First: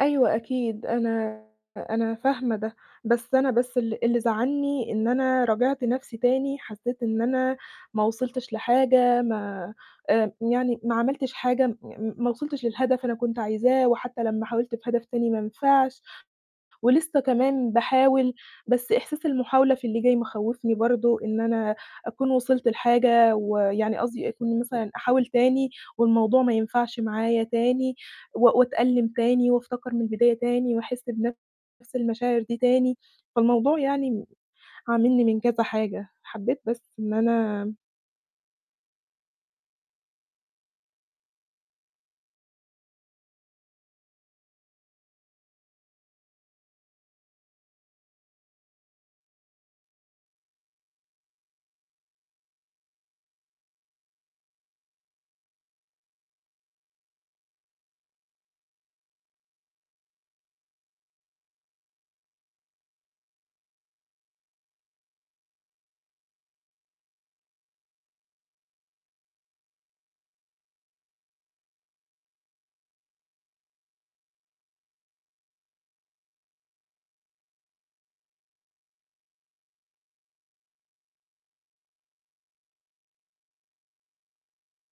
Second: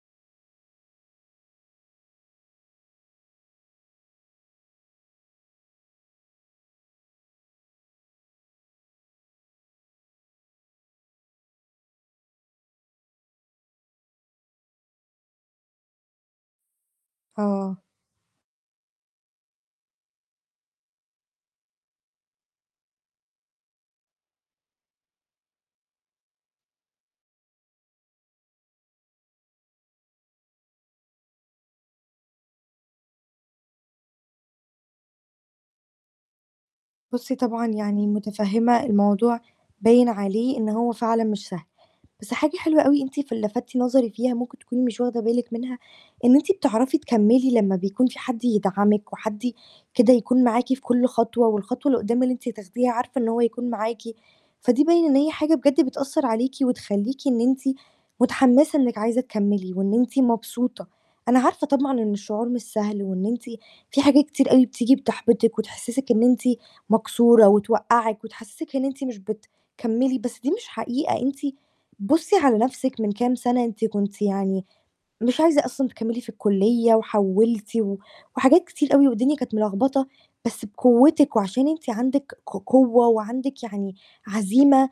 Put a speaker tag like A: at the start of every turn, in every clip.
A: أيوه، أكيد أنا أنا فاهمة ده، بس أنا بس ال اللي زعّلني إن أنا راجعت نَفسي تاني، حسيت إن أنا ما وصلتش لحاجة، ما آآ يعني ما عملتش حاجة م ما وصلتش للهدف أنا كنت عايزاه، وحتى لمّا حاولت في هدف تاني ما نفعش، ولسه كمان
B: آه
A: باحاول، بس إحساس المحاولة في اللي جاي مخوفني برضو، إن أنا أكون وصلت لحاجة ويعني قصدي أكون مثلًا أحاول تاني والموضوع ما ينفعش معايا تاني، و وأتألم تاني وافتكر من البداية تاني وأحس بنَفس المشاعر دي تاني، فالموضوع يعني م عاملني من كذا حاجة حبيت بس إن
B: بُصّي،
A: أنا
B: طبعًا يعني متفهّمة الموضوع باين عليه إن هو فعلًا مش سهل، بس حاجة حلوة أوي أنتِ ف لفتِّ نظري فيها ممكن تكوني مش واخدة بالِك منها، إن أنتِ بتعرفي تكمّلي لمّا بيكون فيه حد يدعمِك وحد ي كده يكون معاكِ في كُلّ خطوة، والخطوة اللي قدّام اللي أنتِ تاخديها عارفة إن هو هيكون معاكِ، فدي باين إن هي حاجة بجد بتأثر عليكِ، وتخّليكِ إن أنتِ متحمسة إنِك عايزة تكمّلي وإن أنتِ مبسوطة. أنا عارفة طبعًا إن الشعور مش سهل، وإن أنتِ فيه حاجات كتير أوي بتيجي بتحبطِك وتحسسِك إن أنتِ مكسورة وتوقّعِك وتحسسِك إن أنتِ مش بتكمّلي، بس دي مش حقيقة. أنتِ بُصّي على نَفسِك من كام سنة، أنتِ كنتِ يعني مش عايزة أصلًا تكمّلي في الكلية وحوّلتِ، و وحاجات كتير أوي والدنيا كانت ملخبطة، بس بقوتِك وعشان أنتِ عندِك ق قوة وعندِك يعني عزيمة،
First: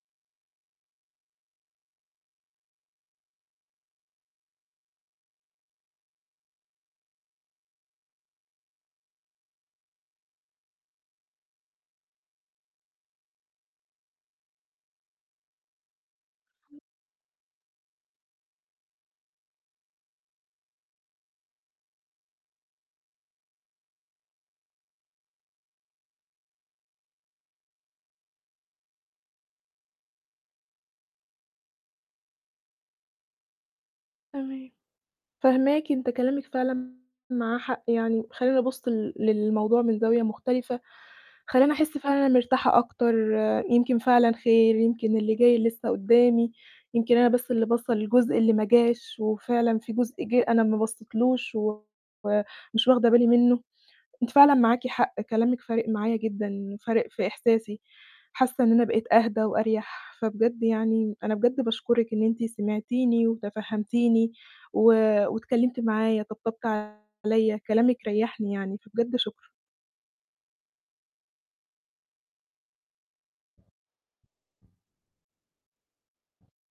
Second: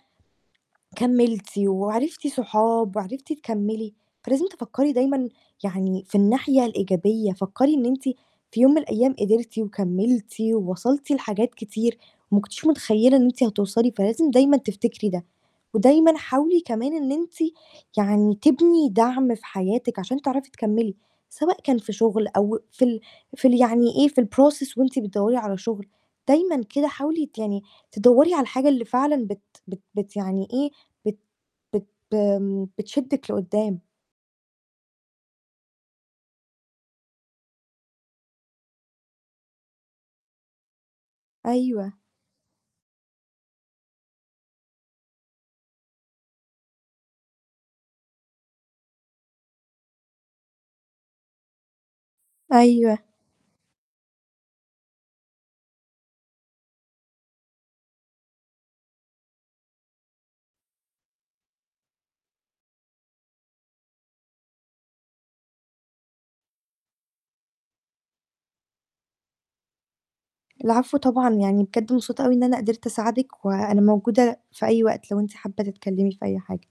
B: كمّلتِ وعرفتِ صحاب وعرفتِ تكمّلي، فلازم تفكري دايمًا يعني في الناحية الإيجابية، فكري إن أنتِ في يوم من الأيام قدرتِ وكمّلتِ ووصلتِ لحاجات كتير ما كنتيش متخيلة إن أنتِ هتوصلي، فلازم دايمًا تفتكري ده، ودايمًا حاولي كمان إن أنتِ يعني تبني دعم في حياتِك عشان تعرفي تكمّلي، سواء كان في شغل أو في ال في ال يعني إيه في الprocess وأنتِ بتدوّري على شغل، دايمًا كده حاولي ت يعني تدوّري على الحاجة اللي فعلًا بت بت بت يعني إيه، بت بت ب آمم، بتشدِك لقدّام.
A: تمام، فاهماكِ. أنتِ كلامِك فعلًا معاه حق يعني، خلّاني أبُصّ ل للموضوع من زاوية مختلفة، خلّاني أحس
B: أيوه.
A: فعلًا إن أنا مرتاحة أكتر، يمكن فعلًا خير، يمكن اللي جاي لسه قدّامي، يمكن أنا بس اللي باصّة للجزء اللي ما جاش، وفعلًا فيه جزء جِه أنا ما بصيتلوش و مش
B: أيوه.
A: واخدة بالي منه. أنتِ فعلًا معاكِ حق، كلامكِ فارق معايا جدًا، فارق في إحساسي. حاسة إن أنا بقيت أهدى وأريح، فبجد يعني أنا بجد باشكرِك إن أنتِ سمعتِني وتفهّمتِني و واتكلمتِ معايا، طبطبتِ عليَّ، كلامِك ريّحني يعني، فبجد شكرًا.
B: العفو طبعًا يعني بجد مبسوطة أوي إن أنا قدرت أساعدِك وأنا موجودة في أي وقت لو أنتِ حابة تتكلمي في أي حاجة.